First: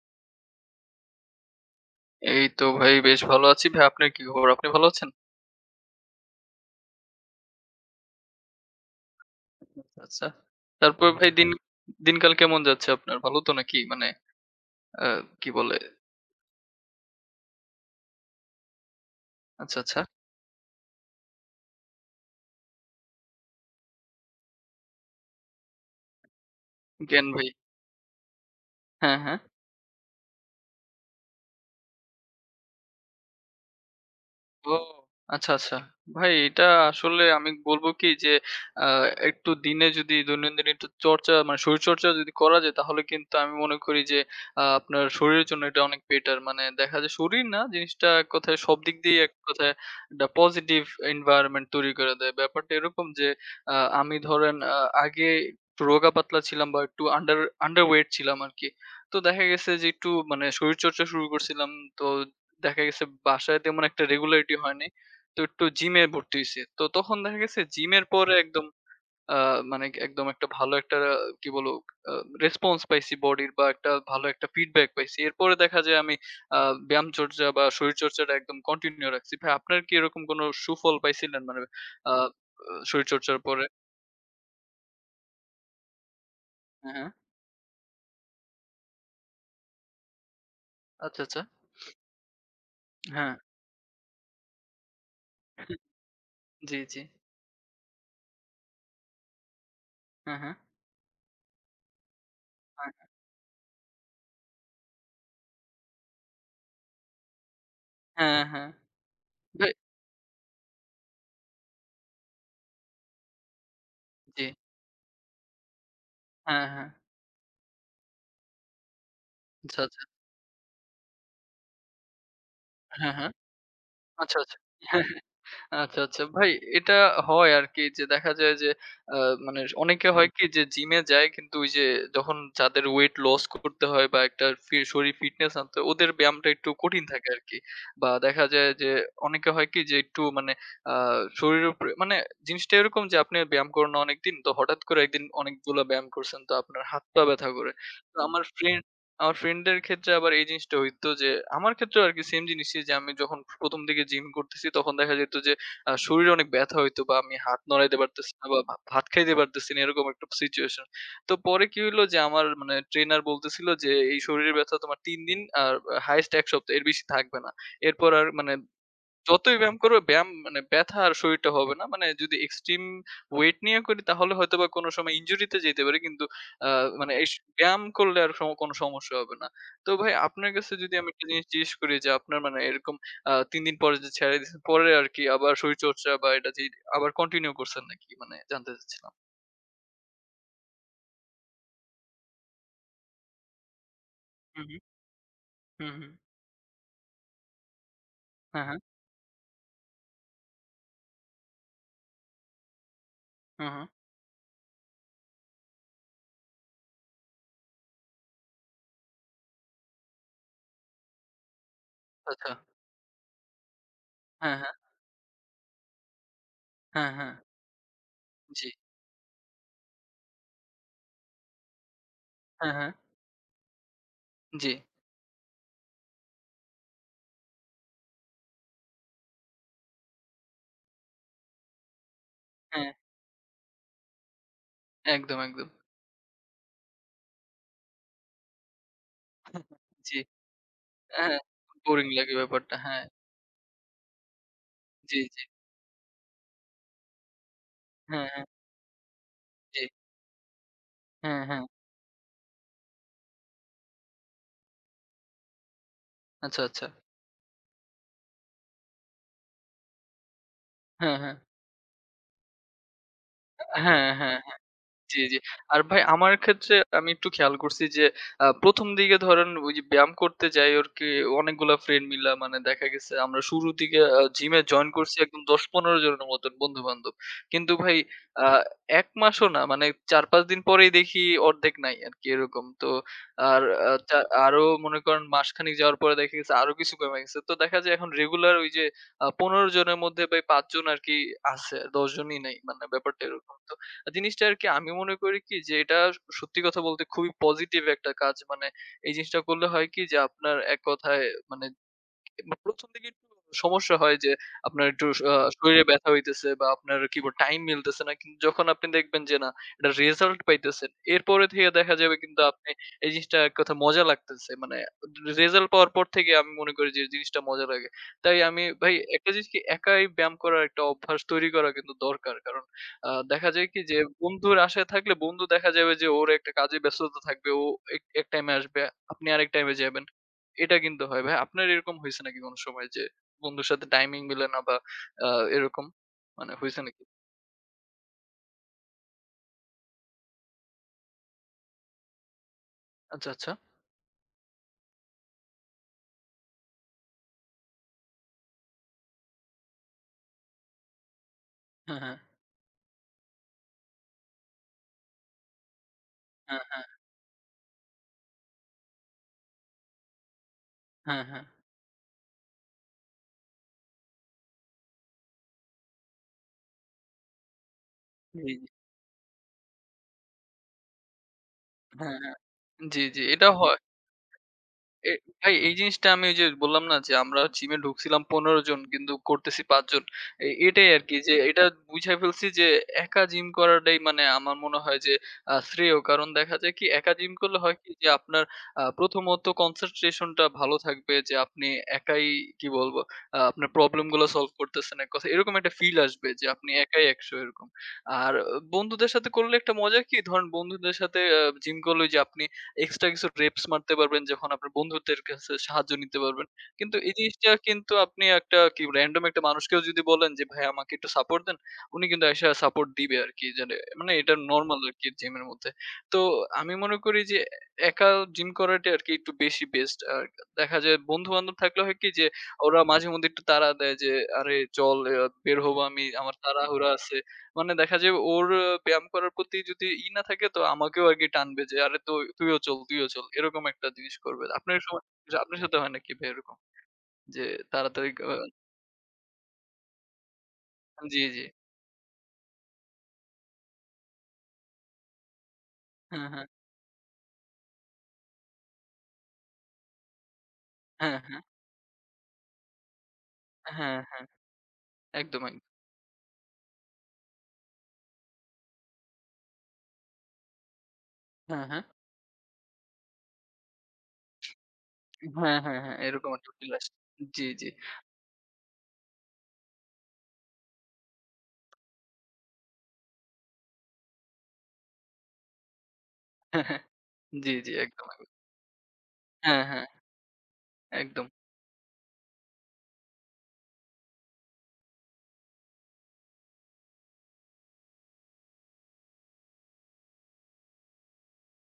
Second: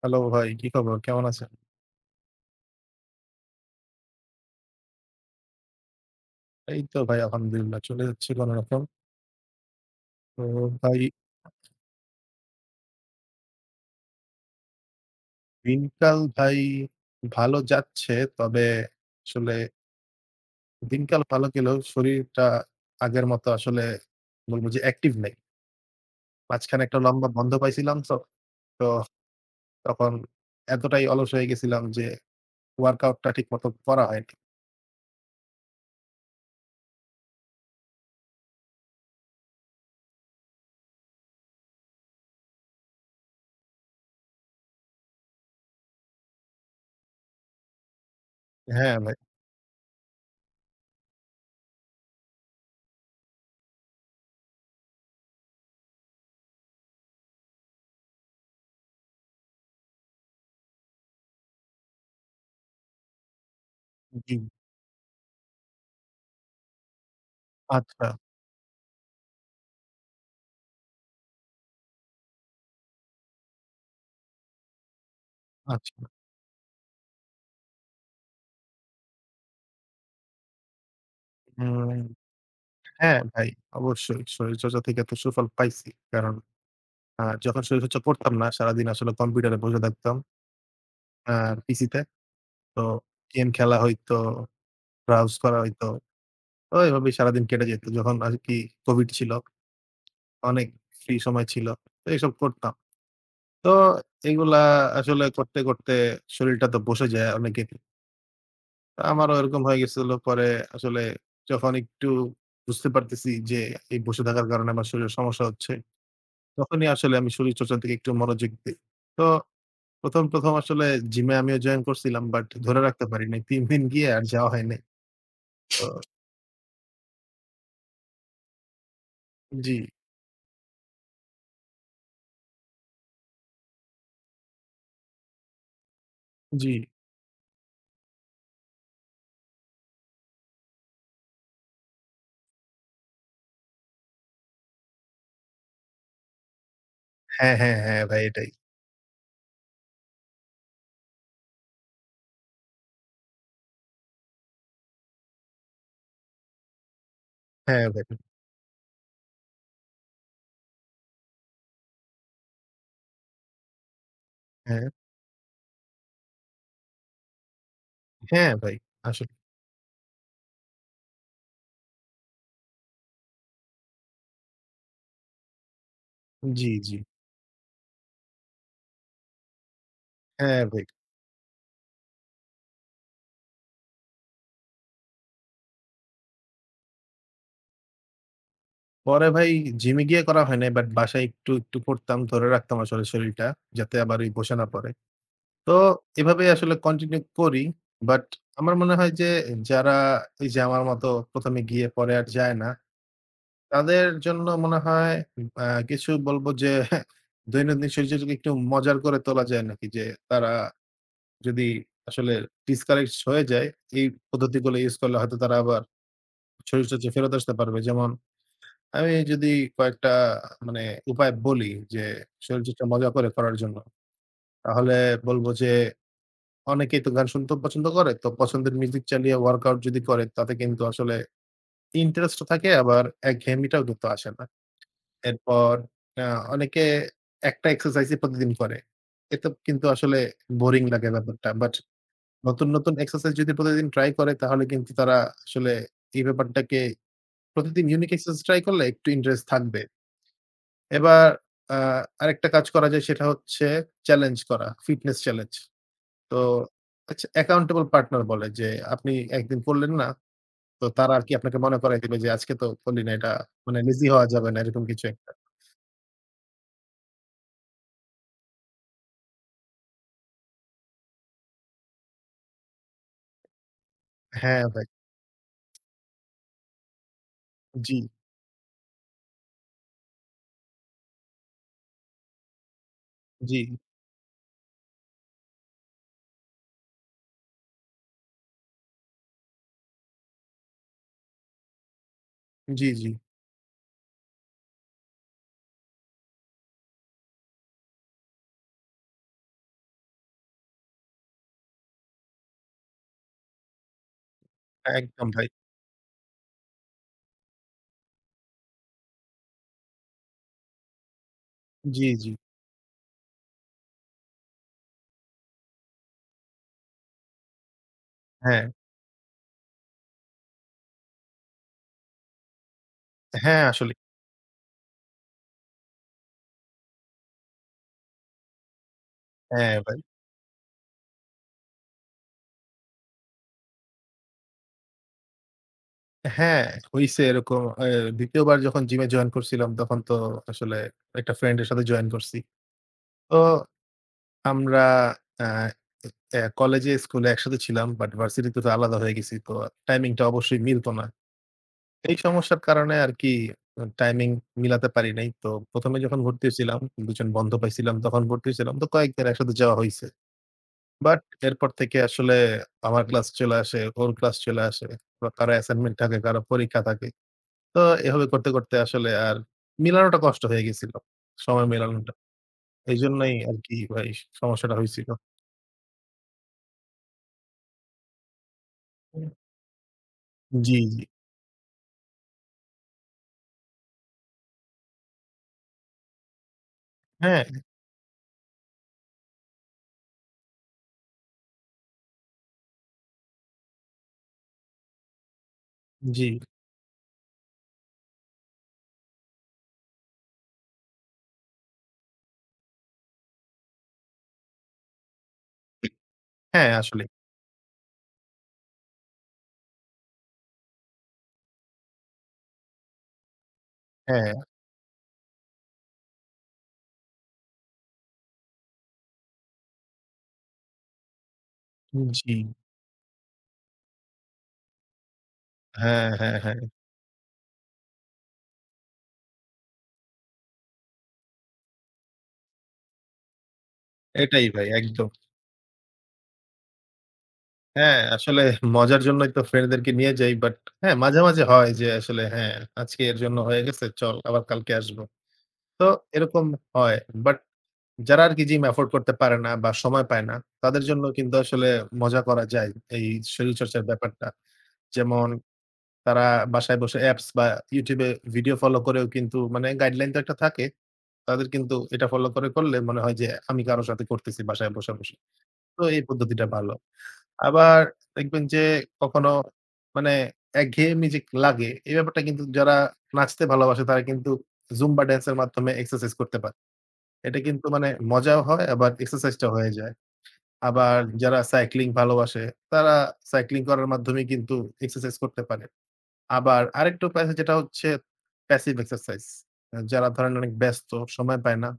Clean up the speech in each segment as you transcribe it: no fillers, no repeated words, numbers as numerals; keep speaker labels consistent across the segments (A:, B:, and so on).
A: Hello ভাই, কি খবর? কেমন আছেন?
B: এই তো ভাই বেশ ভালো আছি। ভাই আপনার কি খবর? আপনি ভালো আছেন?
A: এই তো ভাই আলহামদুলিল্লাহ চলে যাচ্ছে কোনরকম।
B: আচ্ছা, আচ্ছা।
A: তো ভাই
B: তারপর ভাই দিনকাল কেমন যাচ্ছে আপনার? ভালো তো নাকি? মানে আ কি বলে?
A: দিনকাল ভাই ভালো যাচ্ছে। তবে আসলে
B: আচ্ছা, আচ্ছা।
A: দিনকাল ভালো গেলেও শরীরটা আগের মতো আসলে বলব যে অ্যাক্টিভ নেই। মাঝখানে একটা
B: জ্ঞান
A: লম্বা
B: ভাই,
A: বন্ধ পাইছিলাম তো। তো
B: হ্যাঁ, হ্যাঁ।
A: তখন এতটাই অলস হয়ে গেছিলাম যে ওয়ার্কআউট টা ঠিক মতো করা হয়নি।
B: ও! আচ্ছা, আচ্ছা। ভাই এটা আসলে আমি বলব কি যে আ একটু দিনে যদি দৈনন্দিন একটু চর্চা মানে শরীরচর্চা যদি করা যায় তাহলে কিন্তু আমি মনে করি যে আপনার শরীরের জন্য এটা অনেক বেটার। মানে দেখা যায় শরীর না জিনিসটা এক কথায় সব দিক
A: হ্যাঁ ভাই।
B: দিয়ে এক কথায় একটা পজিটিভ environment তৈরি করে দেয়। ব্যাপারটা এরকম যে আ আমি ধরেন আগে একটু রোগা পাতলা ছিলাম বা একটু আন্ডারওয়েট ছিলাম আরকি। তো দেখা গেছে যে একটু মানে শরীরচর্চা শুরু করছিলাম। তো দেখা গেছে বাসায় তেমন একটা
A: জি।
B: regularity হয় নাই। তো একটু জিমে ভর্তি হইছি। তো তখন দেখা গেছে জিমের
A: আচ্ছা,
B: পরে একদম আ মানে একদম একটা ভালো একটা কি বলবো আ রেসপন্স পাইছি বডির বা একটা ভালো একটা ফিডব্যাক পাইছি। এরপরে দেখা
A: আচ্ছা।
B: যায় আমি আ ব্যায়াম চর্চা বা শরীরচর্চাটা একদম কন্টিনিউ রাখছি। ভাই আপনার কি এরকম কোনো সুফল পাইছিলেন মানে
A: হুম,
B: আ
A: হ্যাঁ
B: শরীরচর্চার
A: ভাই
B: পরে?
A: অবশ্যই শরীরচর্চা থেকে তো সুফল পাইছি। কারণ
B: হ্যাঁ, হ্যাঁ।
A: যখন শরীরচর্চা করতাম না, সারাদিন আসলে কম্পিউটারে বসে থাকতাম,
B: আচ্ছা,
A: আ
B: আচ্ছা।
A: পিসিতে। তো
B: হ্যাঁ।
A: গেম খেলা হইতো, ব্রাউজ করা হইতো। তো
B: জি, জি।
A: এভাবেই সারাদিন কেটে যেত। যখন আরকি কোভিড ছিল,
B: হ্যাঁ, হ্যাঁ।
A: অনেক ফ্রি সময় ছিল। তো এসব করতাম।
B: হ্যাঁ,
A: তো এগুলা আসলে করতে শরীরটা তো বসে যায় অনেকেরই।
B: হ্যাঁ, হ্যাঁ।
A: তো আমারও এরকম
B: ভাই,
A: হয়ে গেছিল। পরে আসলে যখন একটু বুঝতে পারতেছি যে এই বসে
B: জি।
A: থাকার কারণে আমার শরীরে সমস্যা হচ্ছে,
B: হ্যাঁ, হ্যাঁ।
A: তখনই আসলে আমি শরীরচর্চার দিকে একটু মনোযোগ দেই। তো
B: আচ্ছা, আচ্ছা।
A: প্রথম আসলে জিমে আমিও জয়েন করছিলাম বাট ধরে রাখতে
B: হ্যাঁ,
A: পারি
B: হ্যাঁ।
A: নাই। ৩ দিন গিয়ে আর
B: আচ্ছা,
A: যাওয়া
B: আচ্ছা।
A: হয় নাই। তো
B: আচ্ছা, আচ্ছা। ভাই এটা হয় আরকি যে দেখা যায় যে আ মানে
A: জি,
B: অনেকে, হুম। হয় কি যে জিমে যায় কিন্তু ওই যে যখন যাদের ওয়েট লস করতে হয় বা একটা ফি শরীর ফিটনেস আনতে হয় ওদের ব্যায়ামটা একটু
A: জি।
B: কঠিন থাকে আরকি। বা দেখা যায় যে অনেকে হয় কি যে একটু মানে আ শরীরের উপরে মানে জিনিসটা এরকম যে আপনি ব্যায়াম করেন না অনেকদিন তো হঠাৎ করে একদিন অনেকগুলা ব্যায়াম করছেন তো আপনার হাত পা ব্যাথা
A: হ্যাঁ,
B: করে।
A: হ্যাঁ, হ্যাঁ
B: তো
A: ভাই
B: হুম।
A: এটাই।
B: আমার ফ্রেন্ডের ক্ষেত্রে আবার এই জিনিসটা হইতো যে আমার ক্ষেত্রেও আরকি সেম জিনিসই যে আমি যখন ১ম দিকে জিম করতেছি তখন দেখা যেত যে শরীরে অনেক ব্যাথা হইতো বা আমি হাত
A: হ্যাঁ
B: নড়াইতে
A: ভাই।
B: পারতেছি না বা ভাত খাইতে পারতেছি না এরকম একটা সিচুয়েশন। তো পরে কি হইলো যে আমার মানে ট্রেনার বলতেছিল যে, "এই শরীরের ব্যাথা
A: হ্যাঁ,
B: তোমার ৩ দিন আর হাইয়েস্ট ১ সপ্তাহ এর বেশি থাকবে না। এরপর আর মানে
A: হ্যাঁ ভাই। আসলে
B: যতই ব্যায়াম করবে, ব্যায়াম মানে ব্যাথা আর শরীরটা হবে না। মানে যদি এক্সট্রিম ওয়েট নিয়ে করি তাহলে হয়তোবা কোনো সময় ইনজুরিতে যেতে পারি। কিন্তু আ
A: জি, জি।
B: মানে ব্যায়াম করলে আর সম কোনো সমস্যা হবে না।" তো ভাই আপনার
A: হ্যাঁ
B: কাছে
A: ভাই।
B: যদি আমি একটা জিনিস জিজ্ঞেস করি যে আপনার মানে এরকম ৩ দিন পরে যে ছেড়ে দিয়েছেন, পরে আরকি আবার শরীরচর্চা বা এটা যে আবার কন্টিনিউ করছেন নাকি? মানে জানতে চাচ্ছিলাম।
A: পরে ভাই জিমে গিয়ে করা হয় নাই বাট বাসায় একটু করতাম। ধরে রাখতাম আসলে শরীরটা যাতে আবার ওই বসে
B: হুম,
A: না
B: হুম।
A: পড়ে। তো
B: হুম, হুম।
A: এভাবেই আসলে কন্টিনিউ করি। বাট
B: হ্যাঁ,
A: আমার
B: হ্যাঁ।
A: মনে হয় যে যারা এই যে আমার মতো ১ম এ গিয়ে পরে আর যায় না
B: হুম, হুম।
A: তাদের জন্য মনে হয় আ কিছু বলবো যে দৈনন্দিন সূর্যটাকে একটু মজার করে তোলা যায় নাকি? যে তারা যদি আসলে
B: আচ্ছা।
A: ডিসকানেক্ট হয়ে যায়, এই
B: হ্যাঁ, হ্যাঁ।
A: পদ্ধতিগুলো ইউজ করলে হয়তো তারা আবার শরীর
B: হ্যাঁ,
A: চর্চায়
B: হ্যাঁ।
A: ফেরত আসতে পারবে। যেমন
B: জি।
A: আমি যদি কয়েকটা মানে উপায় বলি যে
B: হ্যাঁ,
A: শরীরচর্চা
B: হ্যাঁ।
A: মজা করে করার জন্য।
B: জি।
A: তাহলে বলব যে অনেকেই তো গান শুনতেও পছন্দ করে। তো পছন্দের মিউজিক চালিয়ে ওয়ার্কআউট যদি করে তাতে কিন্তু আসলে ইন্টারেস্টও থাকে
B: হ্যাঁ।
A: আবার একঘেয়েমিটাও কিন্তু আসে না।
B: একদম, একদম।
A: এরপর আ অনেকে একটা এক্সারসাইজই প্রতিদিন করে। এতে কিন্তু
B: জি।
A: আসলে বোরিং লাগে
B: হ্যাঁ,
A: ব্যাপারটা। বাট
B: বোরিং লাগে
A: নতুন,
B: ব্যাপারটা।
A: নতুন
B: হ্যাঁ,
A: এক্সারসাইজ যদি প্রতিদিন ট্রাই করে তাহলে কিন্তু তারা
B: জি, জি।
A: আসলে এই ব্যাপারটাকে প্রতিদিন ইউনিক
B: হ্যাঁ,
A: এক্সারসাইজ
B: হ্যাঁ,
A: ট্রাই করলে একটু ইন্টারেস্ট
B: জি।
A: থাকবে। এবার
B: হ্যাঁ, হ্যাঁ।
A: আ আরেকটা কাজ করা যায় সেটা হচ্ছে চ্যালেঞ্জ করা, ফিটনেস চ্যালেঞ্জ। তো
B: আচ্ছা, আচ্ছা।
A: আচ্ছা অ্যাকাউন্টেবল পার্টনার বলে যে আপনি একদিন করলেন না, তো তারা
B: হ্যাঁ,
A: আরকি
B: হ্যাঁ।
A: আপনাকে মনে করায় দিবে যে আজকে তো করলি না এটা মানে লেজি
B: হ্যাঁ,
A: হওয়া
B: হ্যাঁ।
A: যাবে না এরকম কিছু
B: জি,
A: একটা।
B: জি। আর ভাই আমার ক্ষেত্রে আমি একটু খেয়াল করছি যে ১ম দিকে ধরেন ওই যে ব্যায়াম করতে যাই আরকি অনেকগুলা ফ্রেন্ড মিলা মানে দেখা গেছে আমরা শুরুর দিকে জিমে
A: হ্যাঁ, ভাই।
B: জয়েন করছি একদম ১০-১৫ জনের মতন বন্ধু-বান্ধব। কিন্তু
A: জি,
B: ভাই আ ১ মাসও না মানে ৪-৫ দিন পরেই দেখি অর্ধেক নাই আরকি এরকম। তো
A: জি।
B: আর আ চা আরো মনে করেন মাসখানেক যাওয়ার পরে দেখা গেছে আরো কিছু কমে গেছে। তো দেখা যায় এখন রেগুলার ওই যে ১৫ জনের মধ্যে ভাই ৫ জন আরকি আছে, ১০ জনই নাই। মানে
A: জি, জি।
B: ব্যাপারটা এরকম। জিনিসটা আরকি আমি মনে করি কি যে এটা সত্যি কথা বলতে খুবই পজিটিভ একটা কাজ। মানে এই জিনিসটা করলে হয় কি যে আপনার এক কথায় মানে বা ১ম দিকে একটু সমস্যা হয় যে আপনার একটু স
A: একদম
B: আ
A: ভাই।
B: শরীরে ব্যথা হইতেছে বা আপনার কি বলে টাইম মিলতেছে না। কিন্তু যখন আপনি দেখবেন যে না এটার রেজাল্ট পাইতেছেন, এরপরে থেকে দেখা
A: জি,
B: যাবে
A: জি।
B: কিন্তু আপনি এই জিনিসটা এক কথা মজা লাগতেছে। মানে রেজাল্ট পাওয়ার পর থেকে আমি মনে করি যে জিনিসটা মজা লাগে। তাই আমি
A: হ্যাঁ,
B: ভাই একটা জিনিস কি একাই ব্যায়াম করার একটা অভ্যাস তৈরি করা কিন্তু দরকার। কারণ দেখা
A: হ্যাঁ
B: যায় কি
A: আসলেই।
B: যে বন্ধুর আশায় থাকলে বন্ধু দেখা যাবে যে ওর একটা কাজে ব্যস্ততা থাকবে। ও এক এক টাইমে আসবে, আপনি আরেক টাইমে
A: হ্যাঁ ভাই।
B: যাবেন। এটা কিন্তু হয় ভাই। আপনার এরকম হইছে নাকি কোনো সময় যে বন্ধুর সাথে টাইমিং মিলে না বা আ এরকম? মানে
A: হ্যাঁ,
B: হইছে নাকি?
A: হইছে এরকম। এ ২য় বার যখন জিমে জয়েন করছিলাম তখন তো আসলে একটা ফ্রেন্ডের সাথে জয়েন করছি।
B: আচ্ছা,
A: তো
B: আচ্ছা।
A: আমরা আ এ কলেজে স্কুলে একসাথে ছিলাম বাট ভার্সিটিতে তো আলাদা হয়ে গেছি। তো টাইমিংটা অবশ্যই মিলত না।
B: হ্যাঁ, হ্যাঁ।
A: এই সমস্যার কারণে আরকি টাইমিং মিলাতে পারি নাই। তো ১ম এ যখন ভর্তি
B: হ্যাঁ,
A: হইছিলাম,
B: হ্যাঁ।
A: ২ জন বন্ধু পাইছিলাম তখন ভর্তি হইছিলাম। তো কয়েকবার একসাথে যাওয়া হইছে। বাট
B: হ্যাঁ, হ্যাঁ।
A: এরপর থেকে আসলে আমার ক্লাস চলে আসে, ওর ক্লাস চলে আসে। বা কারো অ্যাসাইনমেন্ট থাকে, কারো পরীক্ষা থাকে। তো এভাবে করতে,
B: জি, জি।
A: করতে আসলে আর মিলানোটা কষ্ট হয়ে গেছিল। সময় মেলানোটা।
B: হ্যাঁ, হ্যাঁ। জি, জি।
A: এইজন্যই
B: এটা
A: আরকি
B: হয়।
A: ভাই সমস্যাটা হইছিল।
B: এ ভাই এই জিনিসটা আমি ওই যে বললাম না যে আমরা জিমে ঢুকছিলাম ১৫ জন কিন্তু করতেছি ৫ জন।
A: জি,
B: এটাই
A: জি।
B: আরকি যে এটা বুঝাই ফেলছি যে একা জিম করাটাই মানে আমার মনে হয় যে শ্রেয়। কারণ দেখা যায় কি একা জিম
A: হ্যাঁ,
B: করলে হয় কি যে আপনার প্রথমত কনসেনট্রেশন টা ভালো থাকবে যে আপনি একাই কি বলবো আপনার প্রবলেম গুলো সলভ করতেছেন এক কথায়। এরকম একটা ফিল
A: জি।
B: আসবে যে আপনি একাই ১০০ এরকম। আর আহ, বন্ধুদের সাথে করলে একটা মজা কি ধরেন বন্ধুদের সাথে জিম করলে ওই যে আপনি এক্সট্রা কিছু reps মারতে পারবেন যখন আপনার বন্ধুদের কাছে সাহায্য নিতে পারবেন।
A: হ্যাঁ,
B: কিন্তু
A: আসলে।
B: এই জিনিসটা কিন্তু আপনি একটা কি র‍্যান্ডম একটা মানুষকেও যদি বলেন যে, "ভাই আমাকে একটু সাপোর্ট দেন।" উনি কিন্তু আইসা সাপোর্ট দিবে আরকি। জানে মানে এটা
A: হ্যাঁ,
B: নরমাল আরকি জিমের মধ্যে। তো আমি মনে করি যে একা জিম করাটা আরকি একটু বেশি বেস্ট। আর দেখা যায় বন্ধু-বান্ধব থাকলে হয় কি যে
A: জি।
B: ওরা মাঝেমধ্যে একটু তাড়া দেয় যে, "আরে চল বের হবো আমি।
A: হ্যাঁ,
B: আমার
A: হ্যাঁ, হ্যাঁ।
B: তাড়াহুড়া আছে।" মানে দেখা যায় ওর আহ, ব্যায়াম করার প্রতি যদি ই না থাকে তো আমাকেও আরকি টানবে যে, "আরে তো তুইও চল, তুইও চল।" এরকম একটা জিনিস করবে।
A: এটাই ভাই
B: আপনার সময়
A: একদম।
B: যে আপনার সাথে হয় নাকি ভাই এরকম? যে
A: হ্যাঁ,
B: তাড়াতাড়ি
A: আসলে মজার জন্যই তো ফ্রেন্ডদেরকে নিয়ে যাই। বাট হ্যাঁ,
B: জি,
A: মাঝে,
B: জি।
A: মাঝে হয় যে আসলে হ্যাঁ, আজকে এর জন্য হয়ে গেছে। চল আবার কালকে আসবো। তো
B: হ্যাঁ,
A: এরকম
B: হ্যাঁ।
A: হয়। বাট যারা আরকি জিম এফোর্ড করতে পারে না বা সময় পায় না, তাদের জন্য
B: হ্যাঁ,
A: কিন্তু
B: হ্যাঁ।
A: আসলে মজা করা যায় এই শরীরচর্চার
B: হ্যাঁ, হ্যাঁ।
A: ব্যাপারটা। যেমন
B: একদম, একদম।
A: তারা বাসায় বসে অ্যাপস বা YouTube এ ভিডিও ফলো করেও কিন্তু মানে গাইডলাইন তো একটা থাকে। তাদের
B: হ্যাঁ,
A: কিন্তু
B: হ্যাঁ।
A: এটা ফলো করে করলে মনে হয় যে আমি কারো সাথে করতেছি বাসায় বসে।
B: হ্যাঁ, হ্যাঁ,
A: তো
B: হ্যাঁ।
A: এই
B: এরকম
A: পদ্ধতিটা
B: একটা ফিল
A: ভালো।
B: আসে। জি, জি।
A: আবার দেখবেন যে কখনো মানে একঘেয়েমি যে লাগে, এই ব্যাপারটা কিন্তু যারা নাচতে ভালোবাসে তারা কিন্তু জুম্বা ড্যান্সের মাধ্যমে এক্সারসাইজ করতে পারে।
B: হ্যাঁ, হ্যাঁ।
A: এটা
B: জি,
A: কিন্তু
B: জি।
A: মানে
B: একদম। একদম।
A: মজাও হয় আবার এক্সারসাইজটা
B: হ্যাঁ,
A: হয়ে
B: হ্যাঁ।
A: যায়। আবার
B: একদম।
A: যারা সাইক্লিং ভালোবাসে তারা সাইক্লিং করার মাধ্যমে কিন্তু এক্সারসাইজ করতে পারে। আবার আরেকটা উপায় আছে যেটা হচ্ছে প্যাসিভ এক্সারসাইজ। যারা ধরেন অনেক ব্যস্ত, সময় পায় না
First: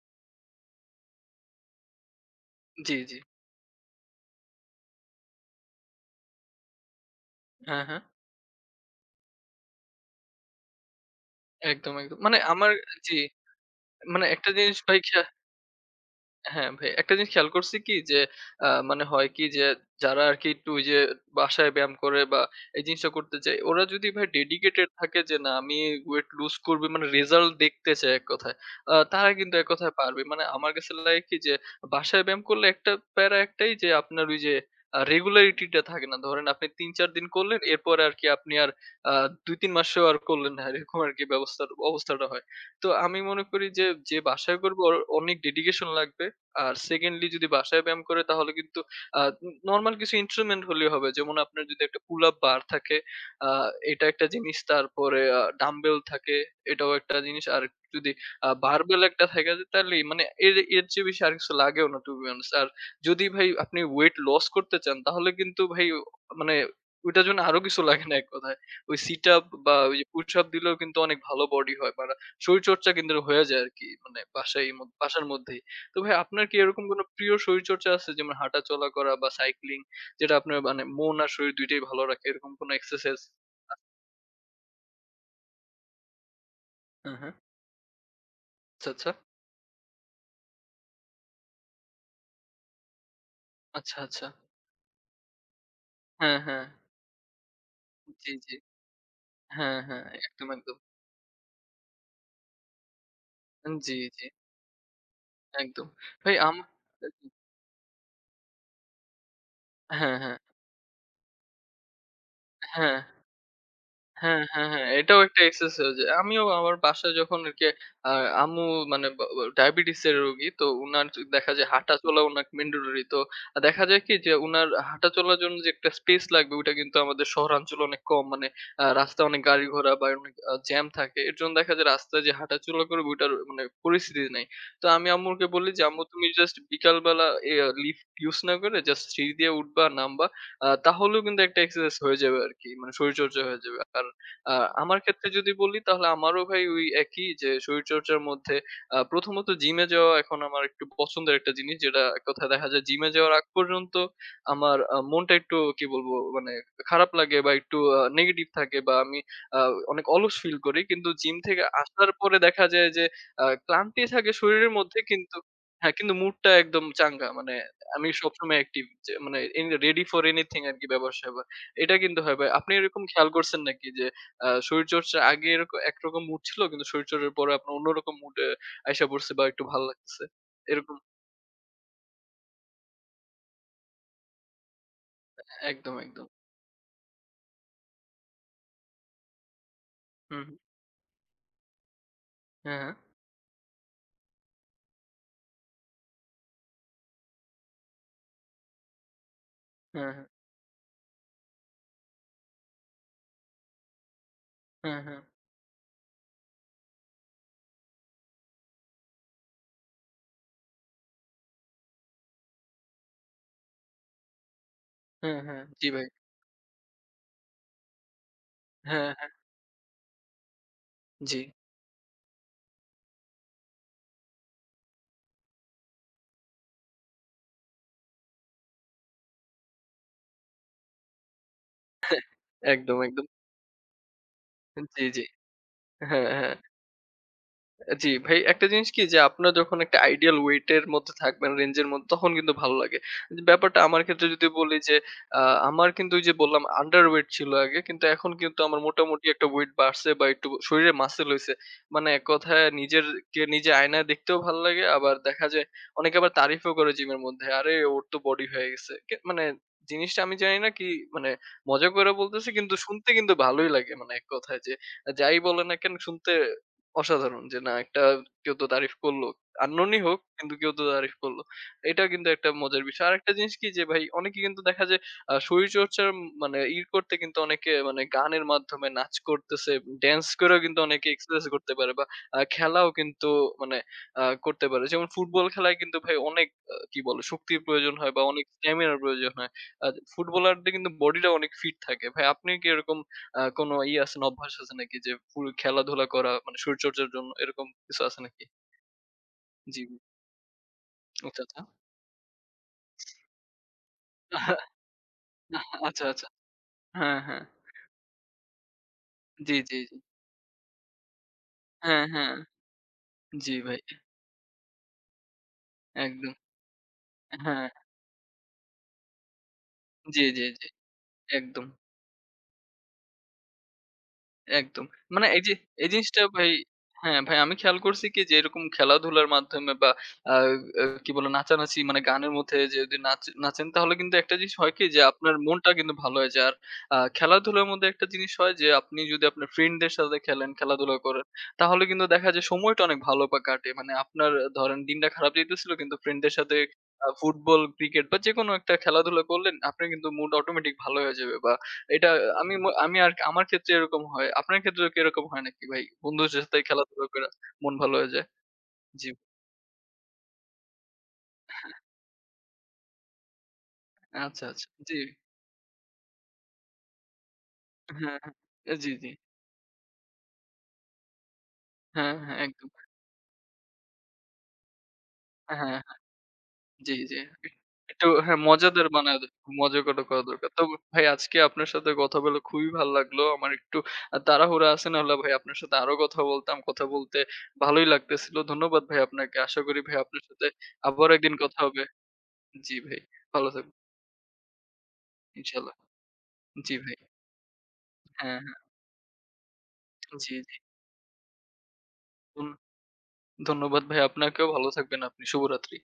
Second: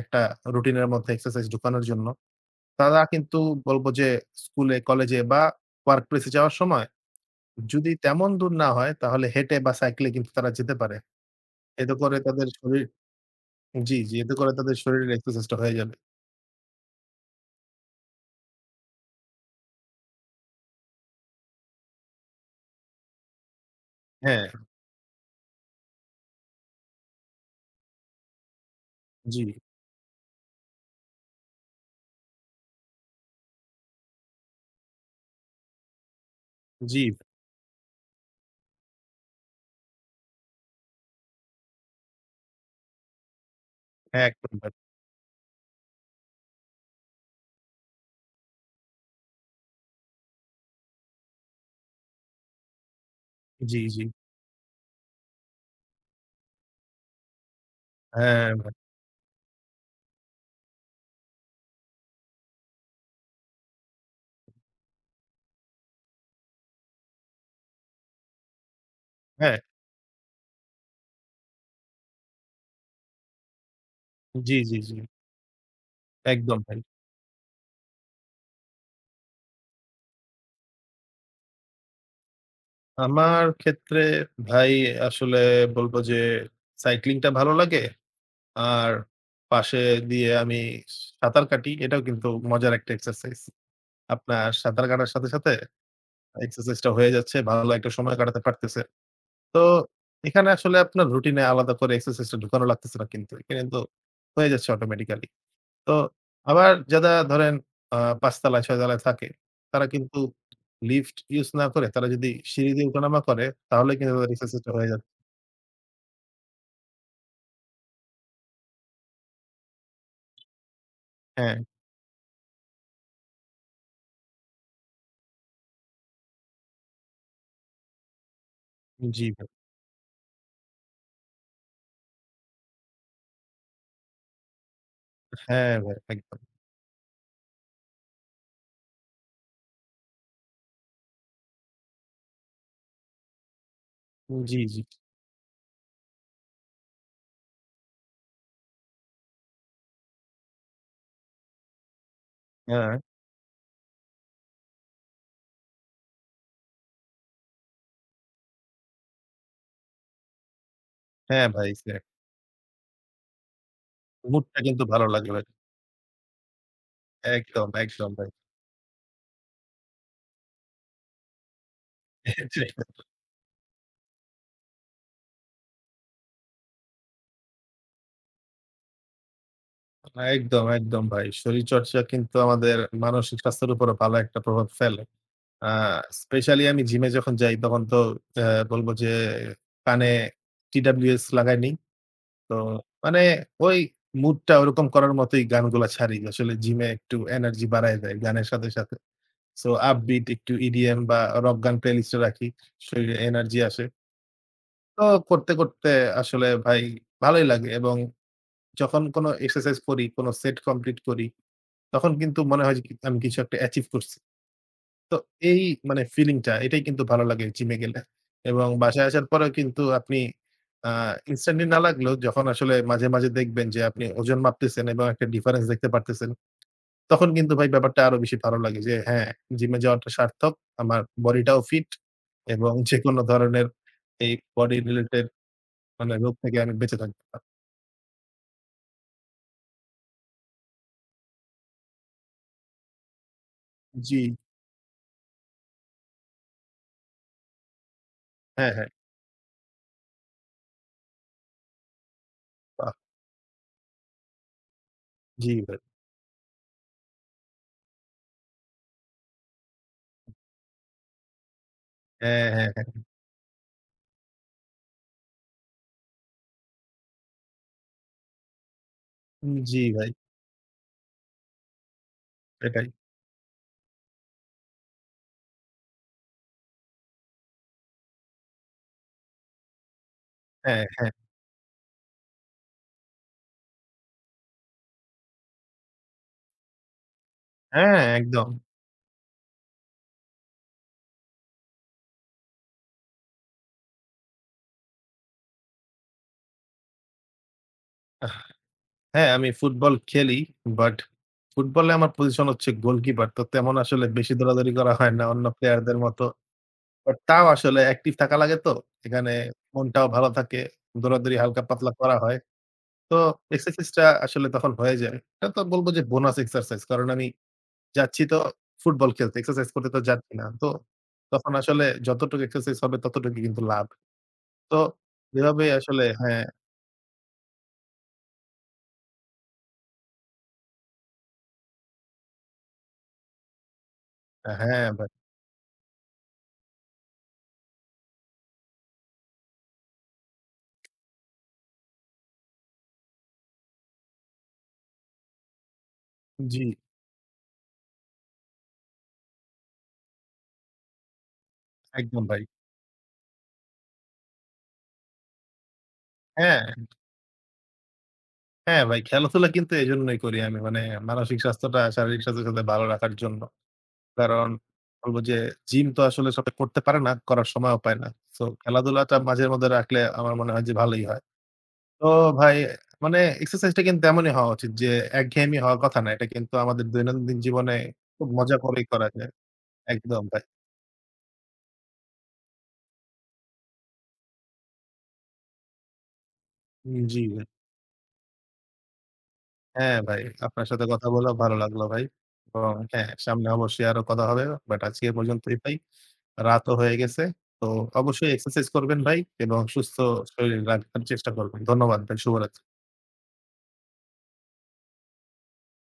A: একটা রুটিনের মধ্যে এক্সারসাইজ ঢুকানোর জন্য।
B: জি,
A: তারা
B: জি।
A: কিন্তু বলব যে স্কুলে, কলেজে বা ওয়ার্ক প্লেস এ যাওয়ার সময়
B: হ্যাঁ,
A: যদি
B: হ্যাঁ।
A: তেমন দূর না হয় তাহলে হেঁটে বা সাইকেলে কিন্তু তারা যেতে পারে।
B: একদম,
A: এতে করে
B: একদম। মানে
A: তাদের
B: আমার
A: শরীর
B: জি।
A: জি, জি
B: মানে
A: এতে
B: একটা
A: করে তাদের
B: জিনিস ভাই
A: শরীরের
B: খেয়া
A: এক্সারসাইজটা হয়ে যাবে।
B: হ্যাঁ ভাই, একটা জিনিস খেয়াল করছি কি যে মানে হয় কি যে যারা আরকি একটু ওই যে বাসায় ব্যায়াম করে বা এই জিনিসটা করতে চায়, ওরা যদি ভাই
A: হ্যাঁ,
B: ডেডিকেটেড থাকে যে না আমি ওয়েট লুজ করব মানে রেজাল্ট দেখতে চায় এক কথায়। তারা
A: জি।
B: কিন্তু এক কথায় পারবে। মানে আমার কাছে লাগে কি যে বাসায় ব্যায়াম করলে একটা প্যারা একটাই যে আপনার ওই যে রেগুলারিটিটা থাকে না। ধরেন আপনি
A: জি,
B: ৩-৪ দিন করলেন এরপরে আরকি আপনি আর আ ২-৩ মাসেও আর করলেন না। এরকম আরকি ব্যবস্থার অবস্থাটা হয়। তো আমি মনে করি যে, যে
A: হ্যাঁ, একদম
B: বাসায়
A: ভাই।
B: করবে ওর অনেক ডেডিকেশন লাগবে। আর সেকেন্ডলি যদি বাসায় ব্যায়াম করে তাহলে কিন্তু আ নরমাল কিছু ইন্সট্রুমেন্ট হলেই হবে। যেমন আপনার যদি একটা পুল আপ বার থাকে আ
A: জি, জি।
B: এটা একটা জিনিস। তারপরে ডাম্বেল থাকে এটাও একটা জিনিস। আর যদি
A: হ্যাঁ, ভাই।
B: বারবেল একটা থাকে যে, তাহলে মানে এর এর চেয়ে বেশি আর কিছু লাগেও না টু বি অনেস্ট। আর যদি ভাই আপনি ওয়েট লস করতে চান তাহলে কিন্তু ভাই মানে ওইটার জন্য আরো কিছু লাগে না এক কথায়। ওই সিট আপ
A: হ্যাঁ,
B: বা ওই যে পুশ আপ দিলেও কিন্তু অনেক ভালো বডি হয়। বা শরীরচর্চা কিন্তু হয়ে যায় আরকি মানে
A: জি,
B: বাসায়
A: জি, জি।
B: বাসার মধ্যেই। তো ভাই আপনার কি
A: একদম ভাই।
B: এরকম কোনো প্রিয় শরীরচর্চা আছে? যেমন হাঁটা চলা করা বা সাইক্লিং যেটা আপনার মানে মন আর শরীর ২ টাই ভালো রাখে এরকম কোনো এক্সারসাইজ?
A: আমার ক্ষেত্রে ভাই আসলে বলব যে
B: হ্যাঁ,
A: সাইক্লিংটা
B: হ্যাঁ।
A: ভালো লাগে।
B: আচ্ছা,
A: আর
B: আচ্ছা।
A: পাশে দিয়ে আমি সাঁতার কাটি। এটাও কিন্তু মজার একটা এক্সারসাইজ।
B: আচ্ছা, আচ্ছা।
A: আপনার সাঁতার কাটার সাথে
B: হ্যাঁ, হ্যাঁ।
A: এক্সারসাইজটা হয়ে যাচ্ছে। ভালো একটা সময়
B: জি,
A: কাটাতে
B: জি।
A: পারতেছে। তো
B: হ্যাঁ, হ্যাঁ। একদম,
A: এখানে
B: একদম।
A: আসলে আপনার রুটিন এ আলাদা করে এক্সারসাইজটা ঢুকানো লাগতেছে না কিন্তু। এখানে তো
B: জি, জি।
A: হয়ে যাচ্ছে অটোমেটিক্যালি।
B: একদম।
A: তো
B: ভাই আম,
A: আবার যারা ধরেন আ ৫ তলায় ৬ তলায় থাকে, তারা
B: হ্যাঁ,
A: কিন্তু
B: হ্যাঁ।
A: লিফট ইউজ না করে তারা যদি সিঁড়ি দিয়ে
B: হ্যাঁ,
A: উঠানামা করে তাহলে কিন্তু তাদের
B: হ্যাঁ, হ্যাঁ,
A: এক্সারসাইজটা
B: হ্যাঁ।
A: হয়ে যাচ্ছে।
B: এটাও একটা এক্সারসাইজ। আমিও আমার বাসায় যখন আরকি আ আম্মু মানে ব ব ডায়াবেটিস এর রোগী। তো উনার য দেখা
A: হ্যাঁ,
B: যায় হাঁটা-চলা উনার মেন্ডেটরি। তো দেখা যায় কি যে উনার হাঁটা-চলার জন্য যে একটা স্পেস লাগবে ওইটা কিন্তু আমাদের শহরাঞ্চলে অনেক কম। মানে
A: জি
B: রাস্তায় অনেক
A: ভাই।
B: গাড়ি ঘোড়া বা অনেক জ্যাম থাকে। এর জন্য দেখা যায় রাস্তায় যে হাঁটা-চলা করবে ওইটার মানে পরিস্থিতি নাই। তো আমি আম্মুকে বলি
A: হ্যাঁ
B: যে,
A: ভাই,
B: "আম্মু তুমি
A: একদম।
B: জাস্ট বিকালবেলা লিফট ইউজ না করে জাস্ট সিঁড়ি দিয়ে উঠবা, নামবা। তাহলেও কিন্তু একটা এক্সারসাইজ হয়ে যাবে আরকি। মানে শরীরচর্চা হয়ে যাবে।" আর আ
A: জি, জি।
B: আমার ক্ষেত্রে যদি বলি তাহলে আমারও ভাই ওই একই যে শরীরচর্চার মধ্যে প্রথমত জিমে যাওয়া এখন আমার একটু পছন্দের একটা জিনিস যেটা এক কথায় দেখা যায়
A: হ্যাঁ,
B: জিমে যাওয়ার আগ পর্যন্ত আমার মনটা একটু কি বলবো মানে খারাপ লাগে বা একটু নেগেটিভ থাকে বা আমি আ অনেক অলস ফিল করি। কিন্তু জিম
A: হ্যাঁ
B: থেকে
A: ভাই। এক্সাক্ট।
B: আসার পরে দেখা যায় যে ক্লান্তি থাকে
A: মুডটা
B: শরীরের
A: কিন্তু
B: মধ্যে,
A: ভালো লাগে
B: কিন্তু
A: ভাই।
B: হ্যাঁ, কিন্তু মুডটা একদম চাঙ্গা। মানে
A: একদম,
B: আমি
A: একদম ভাই।
B: সবসময় অ্যাক্টিভ যে মানে রেডি ফর এনিথিং আরকি ব্যাপার-স্যাপার। এটা কিন্তু হয় ভাই। আপনি এরকম খেয়াল করছেন নাকি যে শরীরচর্চার আগে এরক একরকম মুড ছিল কিন্তু শরীরচর্চার পরে আপনার অন্যরকম মুডে আইসা পড়ছে বা একটু ভাল লাগতেছে।
A: একদম,
B: এরকম
A: একদম ভাই। শরীরচর্চা কিন্তু আমাদের মানসিক স্বাস্থ্যের উপরও ভালো একটা প্রভাব ফেলে। আ
B: একদম, একদম।
A: স্পেশালি আমি জিমে যখন যাই তখন তো অ্যা বলব যে কানে
B: হুম, হুম।
A: TWS লাগাই নেই। তো
B: হ্যাঁ, হ্যাঁ,
A: মানে ওই মুডটা ওরকম করার মতোই গানগুলা ছাড়ি। আসলে জিমে একটু এনার্জি বাড়ায় দেয় গানের সাথে। সো
B: হ্যাঁ,
A: আপবিট একটু EDM বা রক গান প্লেলিস্ট এ রাখি। শরীরে এনার্জি আসে।
B: হ্যাঁ,
A: তো
B: হ্যাঁ,
A: করতে আসলে ভাই ভালোই লাগে এবং যখন কোন এক্সারসাইজ করি, কোন সেট কমপ্লিট করি, তখন কিন্তু মনে হয় যে কি আমি কিছু একটা অ্যাচিভ করছি। তো
B: হ্যাঁ, হ্যাঁ,
A: এই
B: হ্যাঁ। জি
A: মানে
B: ভাই।
A: ফিলিংটা এটাই কিন্তু ভালো লাগে জিমে গেলে। এবং বাসায়
B: হ্যাঁ,
A: আসার
B: হ্যাঁ।
A: পরেও কিন্তু আপনি আ
B: জি।
A: ইনস্ট্যান্টলি না লাগলেও যখন আসলে মাঝে মাঝে দেখবেন যে আপনি ওজন মাপতেছেন এবং একটা ডিফারেন্স দেখতে পারতেছেন, তখন কিন্তু ভাই ব্যাপারটা আরো বেশি ভালো লাগে যে হ্যাঁ, জিমে যাওয়াটা সার্থক। আমার বডিটাও ফিট এবং
B: একদম,
A: যেকোনো
B: একদম।
A: ধরনের এই বডি
B: জি, জি।
A: রিলেটেড মানে
B: হ্যাঁ,
A: রোগ
B: হ্যাঁ।
A: থেকে আমি বেঁচে থাকতে পারব।
B: জি ভাই একটা জিনিস কি যে আপনার যখন একটা আইডিয়াল ওয়েট এর মধ্যে থাকবেন রেঞ্জের মধ্যে তখন কিন্তু ভালো লাগে। যে ব্যাপারটা আমার
A: জি।
B: ক্ষেত্রে যদি বলি যে আ আমার কিন্তু ওই যে বললাম আন্ডার ওয়েট ছিল আগে, কিন্তু এখন কিন্তু
A: হ্যাঁ,
B: আমার
A: হ্যাঁ।
B: মোটামুটি একটা ওয়েট বাড়ছে বা একটু শরীরে মাসল হইছে। মানে এক কথায়
A: বাহ!
B: নিজেরকে নিজে আয়নায় দেখতেও ভালো লাগে আবার দেখা
A: জি
B: যায়
A: ভাই।
B: অনেকে আবার তারিফও করে জিমের মধ্যে। আরে ওর তো বডি হয়ে গেছে। কে মানে জিনিসটা আমি জানি না কি, মানে মজা করে
A: হ্যাঁ,
B: বলতেছি
A: হ্যাঁ,
B: কিন্তু
A: হ্যাঁ।
B: শুনতে কিন্তু ভালোই লাগে মানে এক কথায় যে যাই বলে না কেন শুনতে অসাধারণ যে না একটা কেউ তো তারিফ করলো।
A: জি
B: unknown ই
A: ভাই।
B: হোক কিন্তু কেউ তো তারিফ করলো। এটা কিন্তু একটা মজার
A: এটাই।
B: বিষয়। আরেকটা জিনিস কি যে ভাই অনেকে কিন্তু দেখা যায় শরীরচর্চার মানে ই করতে কিন্তু অনেকে মানে গানের মাধ্যমে নাচ করতেছে, ড্যান্স করেও কিন্তু
A: হ্যাঁ,
B: অনেকে
A: হ্যাঁ।
B: এক্সারসাইজ করতে পারে বা খেলাও কিন্তু মানে করতে পারে। যেমন ফুটবল খেলায় কিন্তু ভাই অনেক কি বলে শক্তির প্রয়োজন
A: হ্যাঁ,
B: হয় বা অনেক
A: একদম।
B: স্ট্যামিনার প্রয়োজন হয়। আর ফুটবলারদের কিন্তু বডিটা অনেক ফিট থাকে। ভাই আপনি কি এরকম কোনো ই আছে না অভ্যাস আছে নাকি যে ফুল খেলাধুলা করা মানে শরীরচর্চার জন্য এরকম কিছু আছে নাকি?
A: হ্যাঁ, আমি
B: জি,
A: ফুটবল
B: জি।
A: খেলি। বাট
B: আচ্ছা, আচ্ছা।
A: ফুটবলে আমার পজিশন হচ্ছে গোলকিপার। তো তেমন আসলে বেশি দৌড়াদৌড়ি করা হয় না অন্য প্লেয়ারদের
B: আচ্ছা,
A: মতো।
B: আচ্ছা।
A: বাট
B: হ্যাঁ, হ্যাঁ।
A: তাও আসলে অ্যাক্টিভ থাকা লাগে তো। এখানে
B: জি, জি, জি।
A: মনটাও ভালো থাকে। দৌড়াদৌড়ি হালকা পাতলা
B: হ্যাঁ,
A: করা
B: হ্যাঁ।
A: হয়। তো
B: জি ভাই,
A: এক্সারসাইজটা আসলে তখন হয়ে যায়। এটা তো বলব যে
B: একদম।
A: Bonus exercise. কারণ আমি
B: হ্যাঁ।
A: যাচ্ছি তো ফুটবল খেলতে। এক্সারসাইজ করতে তো
B: জি,
A: যাচ্ছি
B: জি,
A: না।
B: জি।
A: তো তখন
B: একদম।
A: আসলে যতটুকু এক্সারসাইজ হবে ততটুকুই কিন্তু লাভ। তো
B: একদম। মানে এই যে
A: এভাবেই
B: এই
A: আসলে
B: জিনিসটা
A: হ্যাঁ,
B: ভাই, হ্যাঁ, ভাই আমি খেয়াল করছি কি যে এরকম খেলাধুলার মাধ্যমে বা আ আ কি বলে নাচানাচি মানে গানের মধ্যে যে যদি নাচ নাচেন তাহলে কিন্তু একটা জিনিস হয় কি
A: হ্যাঁ
B: যে
A: ভাই।
B: আপনার মনটা কিন্তু ভালো হয়ে যায়। আর খেলাধুলার মধ্যে একটা জিনিস হয় যে আপনি যদি আপনার ফ্রেন্ডদের সাথে খেলেন, খেলাধুলা করেন তাহলে কিন্তু দেখা যায় সময়টা অনেক ভালো বা কাটে। মানে আপনার ধরেন দিনটা খারাপ যেতেছিল কিন্তু ফ্রেন্ডদের সাথে
A: জি,
B: ফুটবল, ক্রিকেট বা যেকোনো একটা খেলাধুলা করলেন আপনার কিন্তু মুড অটোমেটিক ভালো হয়ে যাবে বা এটা
A: একদম ভাই।
B: আমি আর আমার ক্ষেত্রে এরকম হয়। আপনার ক্ষেত্রেও কি এরকম হয় নাকি ভাই? বন্ধুদের সাথে
A: হ্যাঁ।
B: খেলাধুলা করে মন ভালো হয়ে যায়?
A: হ্যাঁ, ভাই
B: জি।
A: খেলাধুলা কিন্তু এজন্যই করি আমি। মানে মানসিক স্বাস্থ্যটা শারীরিক স্বাস্থ্যের সাথে ভালো রাখার জন্য।
B: আচ্ছা,
A: কারণ
B: আচ্ছা। জি।
A: বলব যে জিম তো আসলে সবাই করতে পারে না, করার সময়ও পায় না।
B: হ্যাঁ, হ্যাঁ।
A: সো
B: আ জি, জি।
A: খেলাধুলাটা মাঝের মধ্যে রাখলে আমার মনে হয় যে ভালোই হয়। তো
B: হ্যাঁ, হ্যাঁ
A: ভাই
B: একদম।
A: মানে এক্সারসাইজটা কিন্তু এমনই হওয়া উচিত যে একঘেয়েমি
B: হ্যাঁ,
A: হওয়ার
B: হ্যাঁ। হ্যাঁ।
A: কথা না। এটা কিন্তু আমাদের
B: জি, জি।
A: দৈনন্দিন জীবনে
B: একটু
A: খুব
B: হ্যাঁ,
A: মজা করেই
B: মজাদার
A: করা
B: বানায় দে
A: যায়।
B: মজা করে করা
A: একদম ভাই।
B: দরকার। তো ভাই আজকে আপনার সাথে কথা বলে খুবই ভাল লাগলো। আমার একটু তাড়াহুড়া আছে নাহলে ভাই আপনার সাথে আরো কথা বলতাম। কথা
A: উম
B: বলতে
A: জি ভাই।
B: ভালোই লাগতেছিল। ধন্যবাদ ভাই আপনাকে। আশা করি ভাই
A: হ্যাঁ ভাই,
B: আপনার সাথে
A: আপনার সাথে কথা
B: আবারও
A: বলেও
B: একদিন
A: ভালো
B: কথা হবে।
A: লাগলো ভাই। এবং
B: জি ভাই।
A: হ্যাঁ, সামনে
B: ভালো থাকবেন।
A: অবশ্যই আরো কথা হবে। বাট আজকে এ পর্যন্তই
B: ইনশাআল্লাহ।
A: ভাই। রাতও
B: জি
A: হয়ে
B: ভাই।
A: গেছে। তো অবশ্যই
B: হ্যাঁ। হ্যাঁ।
A: এক্সারসাইজ করবেন ভাই এবং সুস্থ
B: জি, জি।
A: শরীর রাখার চেষ্টা করবেন। ধন্যবাদ ভাই।
B: ধন
A: শুভরাত্রি।
B: ধন্যবাদ ভাই আপনাকেও। ভালো থাকবেন আপনি। শুভরাত্রি।